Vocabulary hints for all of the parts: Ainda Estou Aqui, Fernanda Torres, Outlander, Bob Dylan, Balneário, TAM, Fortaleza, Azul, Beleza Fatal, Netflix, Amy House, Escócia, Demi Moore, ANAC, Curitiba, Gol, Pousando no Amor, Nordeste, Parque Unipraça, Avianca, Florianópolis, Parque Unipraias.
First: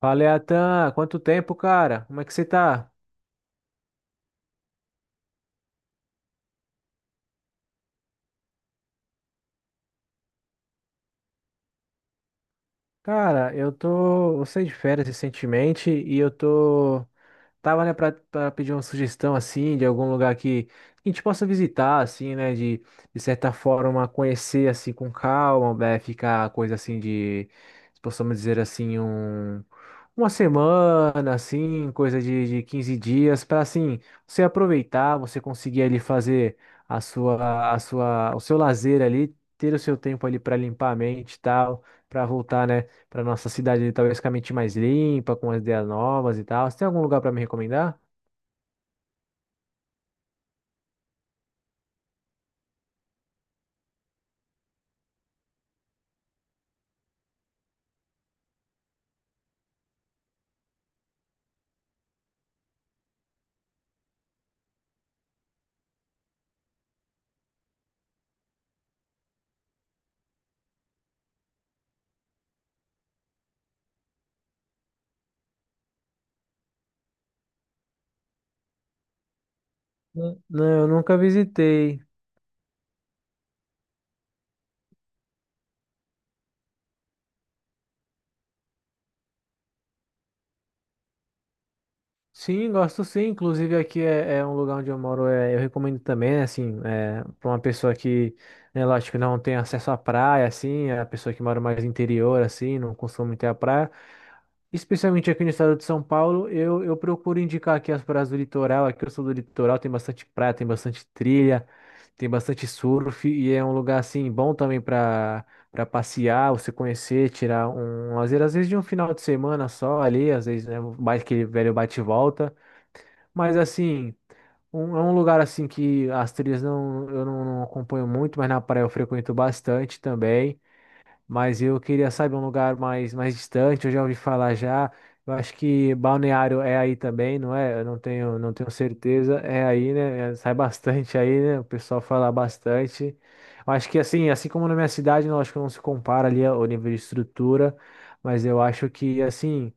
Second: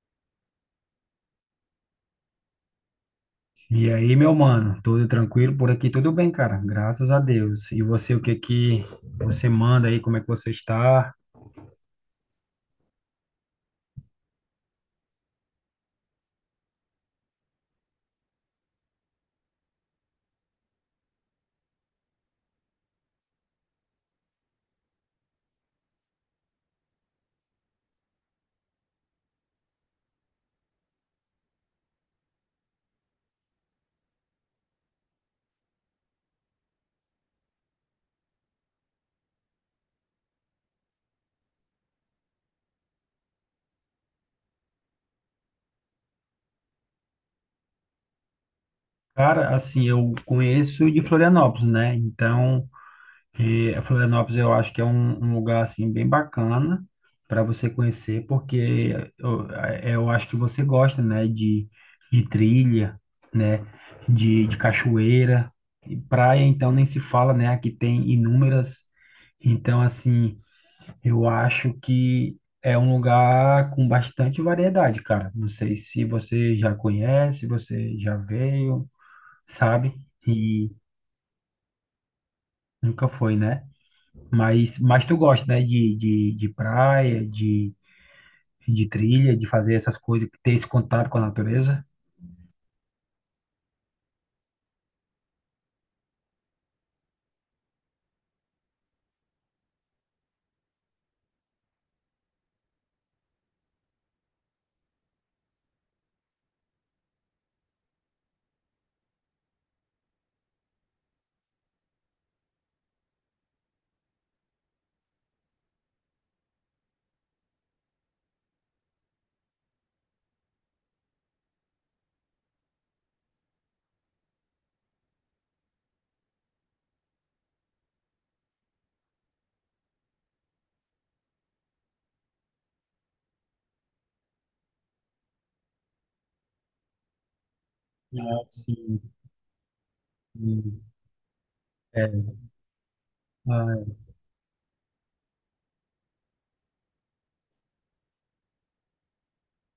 Fala, Atan, quanto tempo, cara? Como é que você tá? E aí, meu mano, tudo tranquilo por aqui? Tudo bem, cara? Graças a Deus. E você, o que você manda aí? Como é que você está? Cara, eu saí de férias recentemente e eu tô Tava, né, pra pedir uma sugestão, assim, de algum lugar que a gente possa visitar, assim, né, de certa forma conhecer, assim, com calma, né, ficar coisa assim de, possamos dizer assim, um, uma semana, assim, coisa de 15 dias, para assim, você aproveitar, você conseguir ali fazer o seu lazer ali, ter o seu tempo ali para limpar a mente e tal, para voltar, né? Para nossa cidade, ali, talvez com a mente mais limpa, com as ideias novas e tal. Você tem algum lugar para me recomendar? Cara, assim, eu conheço de Florianópolis, né? Então, Florianópolis eu acho que é um lugar assim bem bacana para você conhecer, porque eu acho que você gosta, né? De trilha, né? De cachoeira. E praia, então, nem se fala, né? Aqui tem inúmeras. Então, assim. Eu acho que é um lugar com bastante variedade, cara. Não sei se você já conhece, você já veio, sabe? Não, não, E eu nunca visitei. nunca foi, né? Mas tu gosta, né? De praia, de trilha, de fazer essas coisas, ter esse contato com a natureza? Sim, gosto sim. Inclusive aqui é um lugar onde eu moro. É, eu recomendo também, né, assim, para uma pessoa que, né, lógico, não tem acesso à praia, assim, é a pessoa que mora mais no interior, assim, não costuma ter a praia. Especialmente aqui no estado de São Paulo, eu procuro indicar aqui as praias do litoral. Aqui eu sou do litoral, tem bastante praia, tem bastante trilha, tem bastante surf e é um lugar assim bom também para passear, você conhecer, tirar um lazer, às vezes de um final de semana só ali, às vezes né, mais aquele velho bate e volta. Mas assim, é um lugar assim que as trilhas não eu não, não acompanho muito, mas na praia eu frequento bastante também, mas eu queria, sabe, um lugar mais, mais distante, eu já ouvi falar já. Eu acho que Balneário é aí também, não é? Eu não tenho, Ah, não tenho sim. certeza. É aí, né? É, sai Sim. bastante aí, né? O pessoal fala É. bastante. Eu acho Ah. que assim, assim como na minha cidade, não acho que não se compara ali o nível de estrutura, mas eu acho que assim.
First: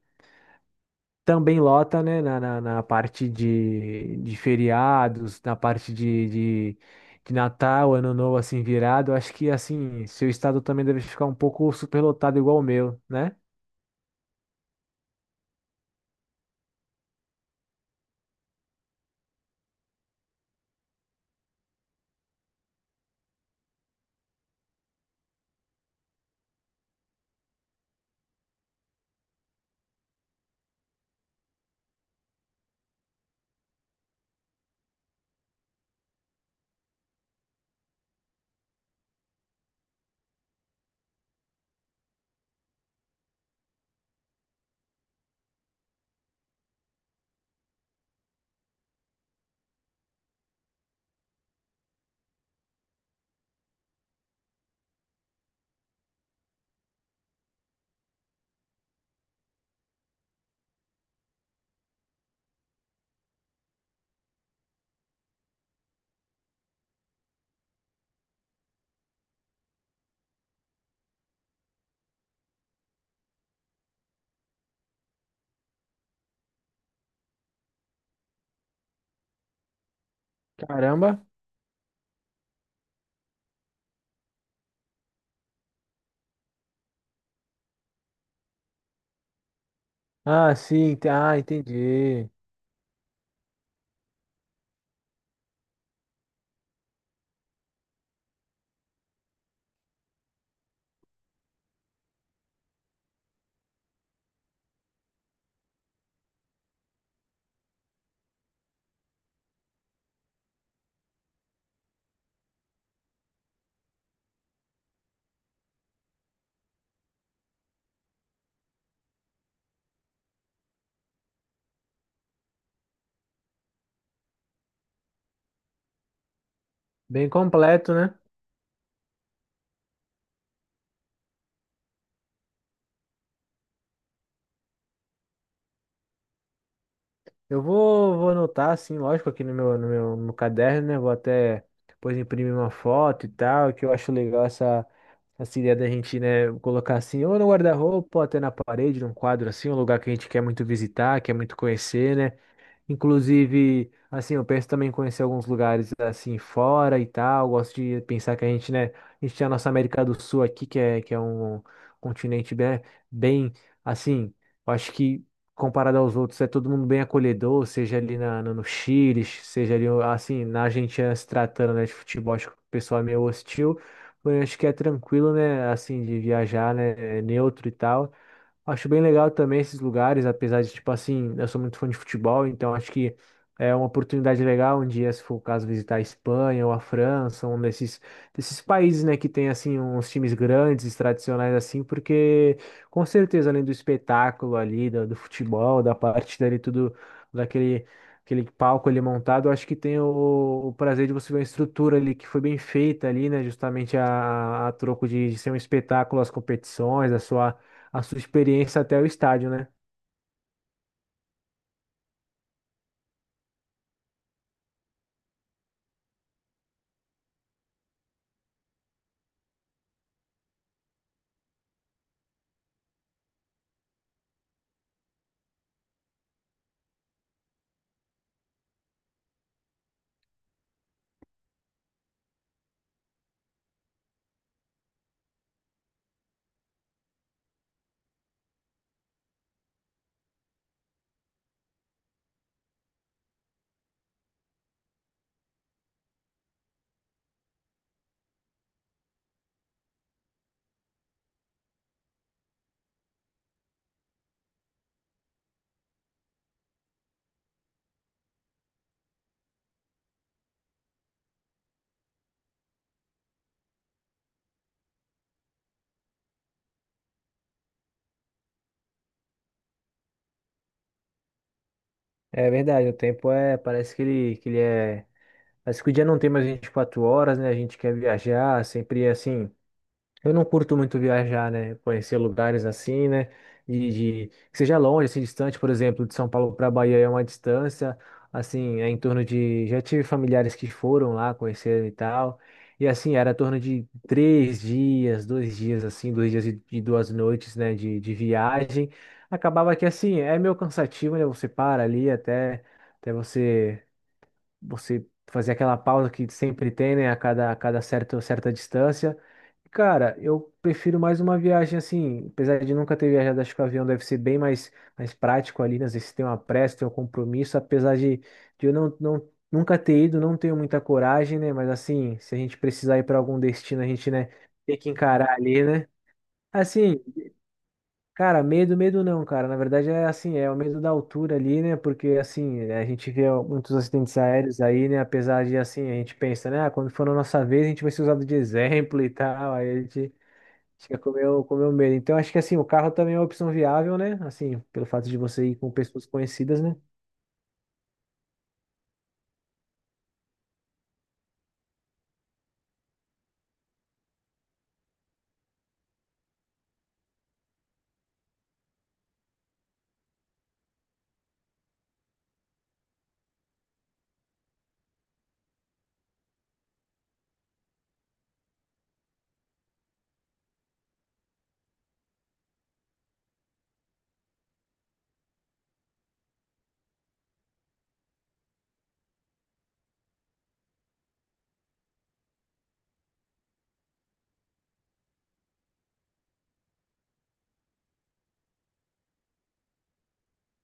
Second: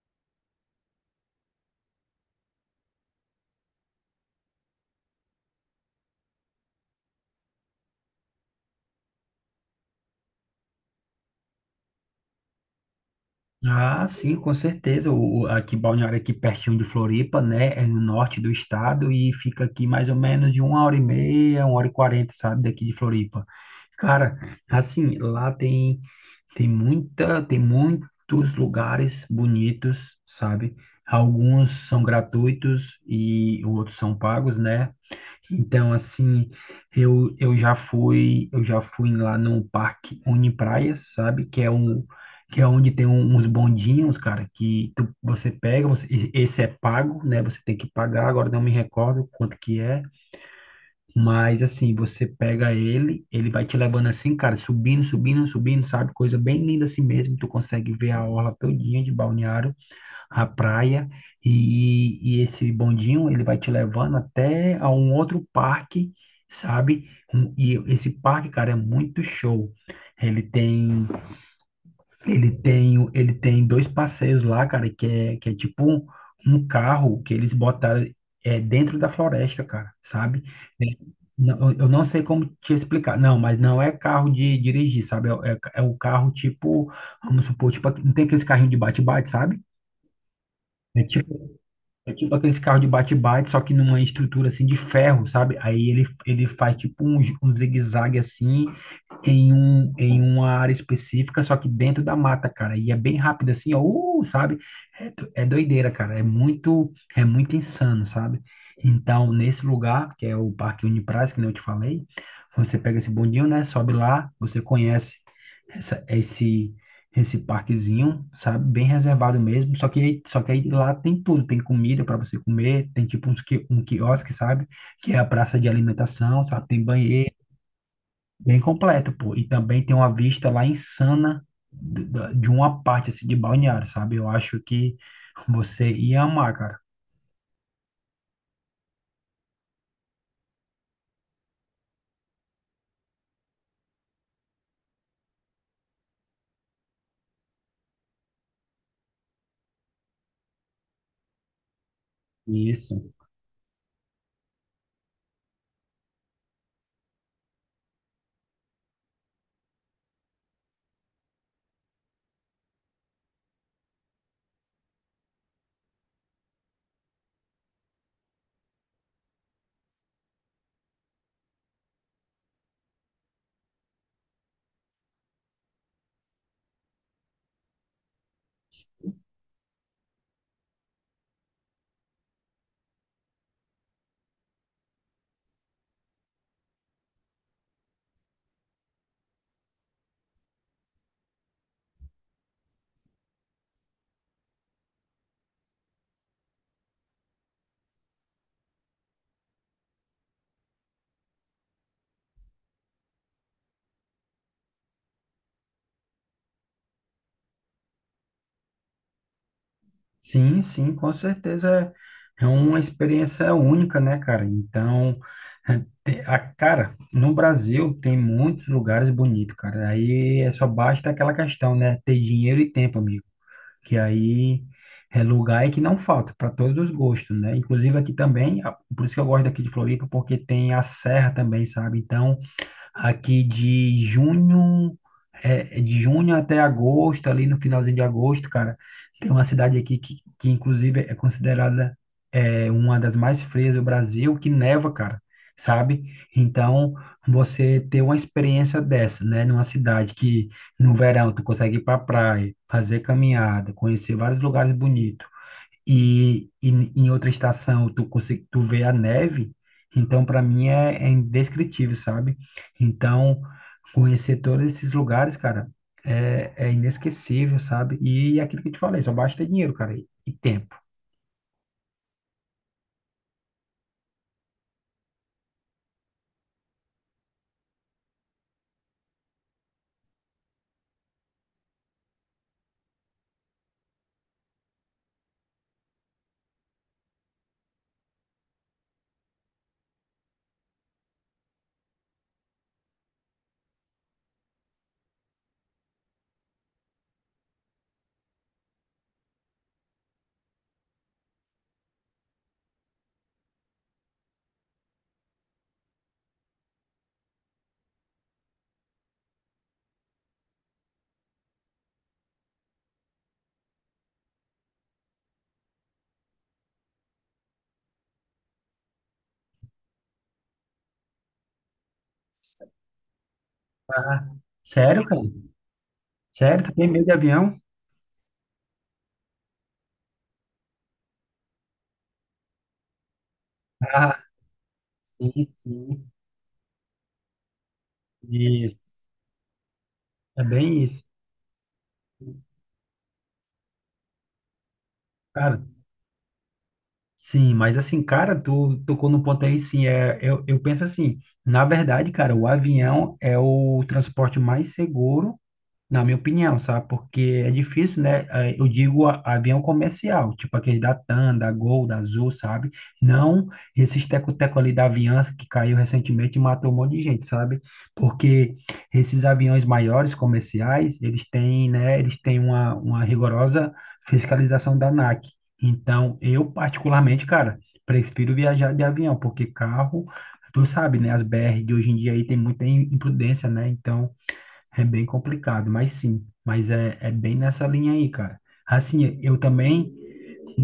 Também lota, né, na parte de feriados, na parte de, de Natal, Ano Novo, assim, virado. Acho que, assim, seu estado também deve ficar um pouco superlotado igual o meu, né? Ah, sim, com certeza. Aqui, Balneário, aqui pertinho de Floripa, né? É no norte do estado e fica aqui mais ou menos de uma hora e meia, uma hora e quarenta, sabe? Daqui de Floripa. Cara, assim, tem tem muitos lugares bonitos, sabe? Alguns são gratuitos e outros são pagos, né? Então, assim, eu já fui lá no Parque Unipraias, sabe? Que é um que é onde tem uns bondinhos, cara, você pega, esse é pago, né? Você tem que pagar, agora não me recordo quanto que é, mas assim, você pega ele, ele vai te levando assim, cara, subindo, sabe? Coisa bem linda assim mesmo, tu consegue ver a orla todinha de Balneário, a praia, e esse bondinho, ele vai te levando até a um outro parque, sabe? E esse parque, cara, é muito show. Ele tem Ele tem, ele tem dois passeios lá, cara, que é tipo um carro que eles botaram dentro da floresta, cara, sabe? É, Caramba. não- eu não sei como te explicar. Não, mas não é carro de dirigir, sabe? É o carro tipo, vamos supor, tipo, não tem aqueles carrinhos de bate-bate, sabe? Ah, sim. É Ah, tipo é entendi. tipo aqueles carros de bate-bate, só que numa estrutura assim de ferro, sabe? Ele faz tipo gi- um zigue-zague assim, em uma área específica, só que dentro da mata, cara. E é bem rápido assim, ó, sabe? É, do- é doideira, cara. É muito insano, sabe? Então, nesse lugar, que é o Parque Unipraça, que nem eu te falei, você pega esse bondinho, né? Sobe lá, você conhece esse parquezinho, sabe? Bem reservado mesmo. Só que aí lá tem tudo. Tem comida para você comer, tem tipo um quiosque, sabe? Que é a praça de alimentação, sabe? Tem Bem banheiro, completo, né? bem completo, pô. E também tem uma vista lá insana de uma parte, assim, de balneário, sabe? Eu acho que você ia amar, cara. Eu vou, vou anotar, assim, lógico, aqui no meu caderno, né? Vou até depois imprimir uma foto e tal, que eu acho legal essa ideia da gente, né, colocar assim, ou no guarda-roupa, ou até na parede, num quadro assim, um lugar que a gente quer muito visitar, quer muito conhecer, né? Isso. Inclusive, assim, eu penso também em conhecer alguns lugares assim fora e tal. Gosto de pensar que a gente, né, a gente tem a nossa América do Sul aqui, que é um continente bem, bem, assim, eu acho que comparado aos outros, é todo mundo bem acolhedor, seja ali na, no Chile, seja ali, assim, na Argentina se tratando, né, de futebol, acho que o pessoal é meio hostil. Porém, acho que é tranquilo, né, assim, de viajar, né, é neutro e tal. Acho bem legal também esses lugares, apesar de, tipo assim, eu sou muito fã de futebol, então acho que é uma oportunidade legal um dia, se for o caso, visitar a Espanha ou a França, um desses países, né, que tem, assim, uns times grandes, tradicionais, assim, porque com certeza, além do espetáculo ali, do, do futebol, da partida ali, tudo, daquele aquele palco ali montado, eu acho que tem o prazer de você ver a estrutura ali, que foi bem feita ali, né, justamente a troco de ser um espetáculo, as competições, a sua experiência até o estádio, né? Sim, sim, com certeza é uma experiência única, né, cara? Então, cara, no Brasil tem muitos lugares bonitos, cara. Aí é só basta aquela questão, né? Ter dinheiro e tempo, amigo. Que aí é lugar é que não falta, para todos os gostos, né? Inclusive aqui também, a- por isso que eu gosto daqui de Floripa, porque tem a serra também, sabe? Então, Aqui de junho, é, é de junho até agosto, ali no finalzinho de agosto, cara, tem uma cidade aqui que inclusive é considerada uma das mais frias do Brasil, que neva, cara, sabe? Então, você ter uma experiência dessa, né, numa cidade que no verão tu consegue ir pra praia, fazer caminhada, conhecer vários lugares bonitos, e em outra estação tu consegue tu vê a neve, então para mim é, é indescritível, sabe? Então conhecer todos esses lugares, cara, é, é inesquecível, sabe? E aquilo que eu te falei, só basta dinheiro, cara, e tempo. É verdade, o tempo é, parece que ele é, parece que o dia não tem mais 24 horas, né? A gente quer viajar, sempre é assim, eu não curto muito viajar, né? Conhecer lugares assim, né? De, que seja longe, assim, distante, por exemplo, de São Paulo para Bahia é uma distância, assim, é em torno de. Já tive familiares que foram lá conheceram e tal. E assim, era em torno de três dias, dois dias, assim, dois dias e duas noites, né? De viagem. Acabava que assim, é meio cansativo, né? Você para ali até, até você você fazer aquela pausa que sempre tem, né, a cada certo, certa distância. Cara, eu prefiro mais uma viagem assim, apesar de nunca ter viajado, acho que o avião deve ser bem mais, mais prático ali, né? Às vezes tem uma pressa, tem um compromisso, apesar de eu nunca ter ido, não tenho muita coragem, né? Mas assim, se a gente precisar ir para algum destino, a gente, Ah, né, tem que sério, cara? encarar ali, né? Sério, tu tem Assim, medo de avião? cara, medo, medo não, cara. Na verdade é assim, é o medo da altura ali, né? Porque assim, a gente vê muitos Ah, acidentes aéreos aí, né? Apesar sim, de assim, a sim. gente pensa, né? Ah, quando for na nossa vez, a gente vai ser usado de Isso. exemplo e tal. Aí a gente É bem fica isso. com com o meu medo. Então acho que assim, o carro também é uma opção viável, né? Assim, pelo fato de você ir Cara, com pessoas conhecidas, né? Sim, mas assim, cara, tu tocou no ponto aí, sim, é, eu penso assim, na verdade, cara, o avião é o transporte mais seguro na minha opinião, sabe? Porque é difícil, né? Eu digo a- avião comercial, tipo aquele da TAM, da Gol, da Azul, sabe? Não esses teco-teco ali da Avianca que caiu recentemente e matou um monte de gente, sabe? Porque esses aviões maiores comerciais, eles têm, né? Eles têm uma rigorosa fiscalização da ANAC. Então, eu particularmente, cara, prefiro viajar de avião, porque carro, tu sabe, né? As BR de hoje em dia aí tem muita im- imprudência, né? Então, é bem complicado, mas sim, mas é, é bem nessa linha aí, cara. Assim, eu também,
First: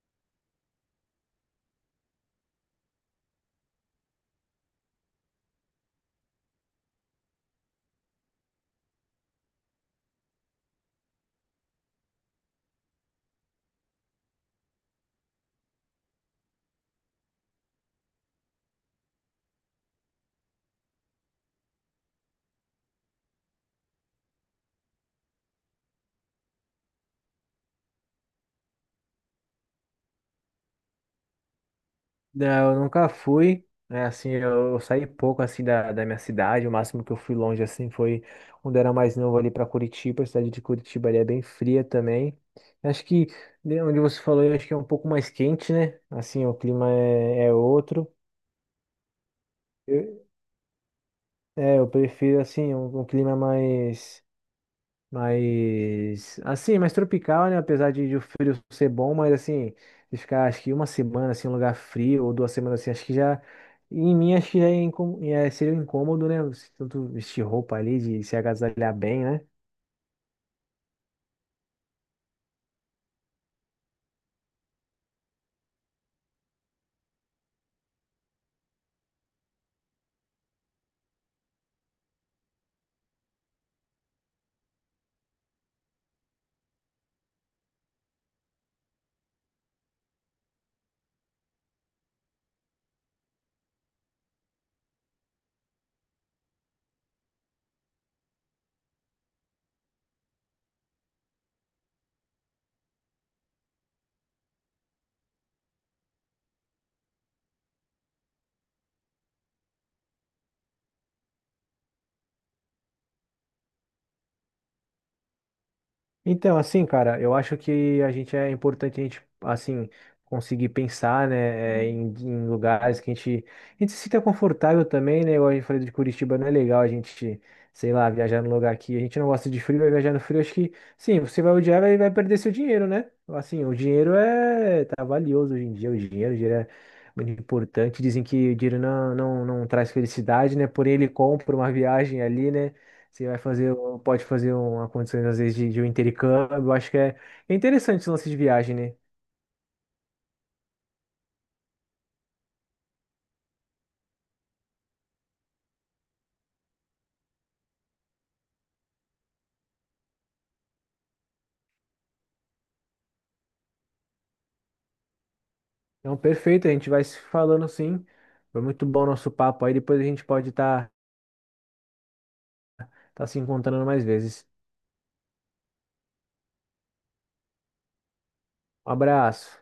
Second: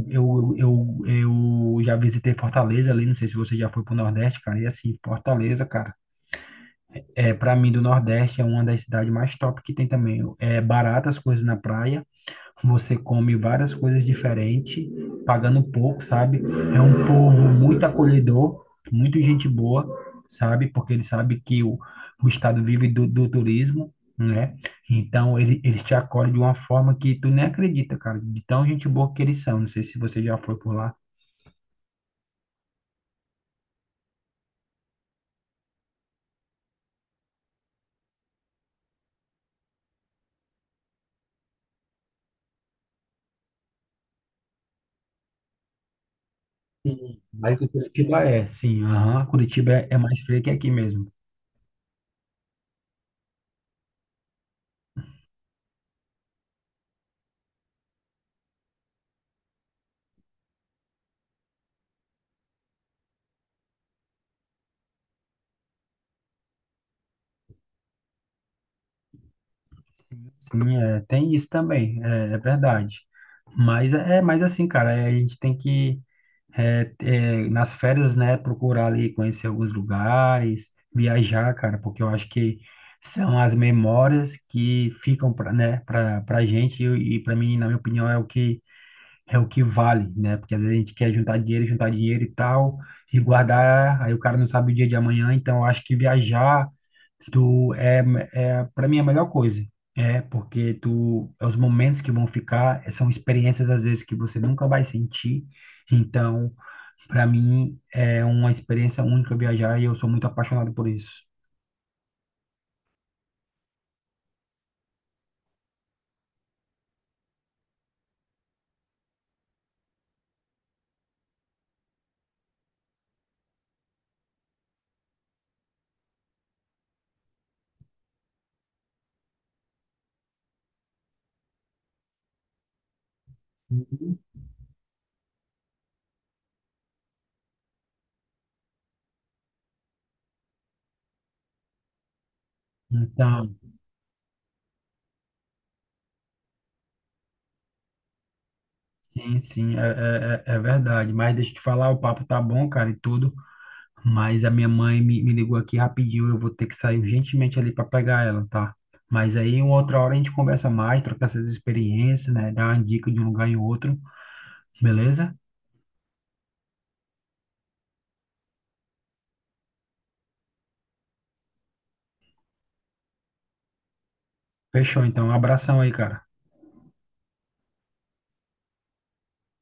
eu já visitei Fortaleza ali, não sei se você já foi pro Nordeste, cara, e assim, Fortaleza, cara, é, para mim do Nordeste é uma das cidades mais top que tem também. É baratas as coisas na praia, você come várias coisas diferentes, pagando pouco, sabe? É um povo muito acolhedor, muito gente boa, sabe? Porque ele sabe que o estado vive do turismo, né? Então, eles te acolhem de uma forma que tu nem acredita, cara, de tão gente boa que eles são. Não sei se você já foi por lá. Não, eu nunca fui. Né, assim, eu saí pouco assim da, da minha cidade. O máximo que eu fui longe assim foi quando era mais novo ali para Curitiba. A cidade de Curitiba ali é bem fria também. Acho que né, onde você falou, eu acho que é um pouco mais quente, né? Assim, o clima Sim, é, é mas o outro. Curitiba é, sim, aham, Curitiba é, é mais Eu, frio que aqui mesmo. é, eu prefiro assim um, um clima mais, mas, assim, mais tropical, né? Apesar de o frio ser bom, mas assim, de ficar acho que uma semana assim, em um lugar frio, ou duas semanas assim, acho que já. Em mim, acho que já é, seria um incômodo, né? Você tanto vestir roupa ali, de se agasalhar bem, né? Sim, sim, é, tem isso também, é, é verdade. Mas é, é mais assim, cara, é, a gente tem que é, é, nas férias, né, procurar ali conhecer alguns lugares, viajar, cara, porque eu acho que são as memórias que ficam, pra, né, para gente e para mim, na minha opinião, é o que vale, né? Porque às vezes a gente quer juntar dinheiro e tal, e guardar, aí o cara não sabe o dia de amanhã, então eu acho que viajar tu é, é para mim é a melhor coisa. É, porque tu é os momentos que vão ficar, é, são experiências às vezes que você nunca vai sentir. Então, para mim é uma experiência única viajar e eu sou muito apaixonado por isso. Então, assim, cara, eu acho que a gente é importante a gente, assim, conseguir pensar, né, é, em, em lugares que a gente se sinta confortável também, né? Igual a gente falou de Curitiba, não é legal a gente, sei lá, viajar num lugar que a gente não gosta de frio, vai viajar no frio, acho que, sim, você vai odiar e vai, vai perder seu dinheiro, né? Assim, o dinheiro Uhum. é, tá valioso hoje em dia, o dinheiro é muito importante. Dizem que o dinheiro não traz felicidade, né? Porém, ele compra uma viagem ali, né? Você vai Então, fazer, um, pode fazer uma condição, às vezes, de um intercâmbio. Eu acho que é, é interessante esse lance de viagem, né? sim, sim, é, é, é é verdade. Mas deixa eu te falar, o papo tá bom, cara, e tudo. Mas a minha mãe me ligou aqui rapidinho, eu vou ter que sair urgentemente ali para pegar ela, tá? Mas aí, uma outra hora a gente conversa mais, troca essas experiências, né? Dá uma dica de um lugar em outro, beleza? Então, perfeito, a gente vai se falando sim. Foi muito bom o nosso papo aí. Depois a gente pode estar tá se encontrando mais vezes. Fechou, então. Um abração aí, cara. Um abraço.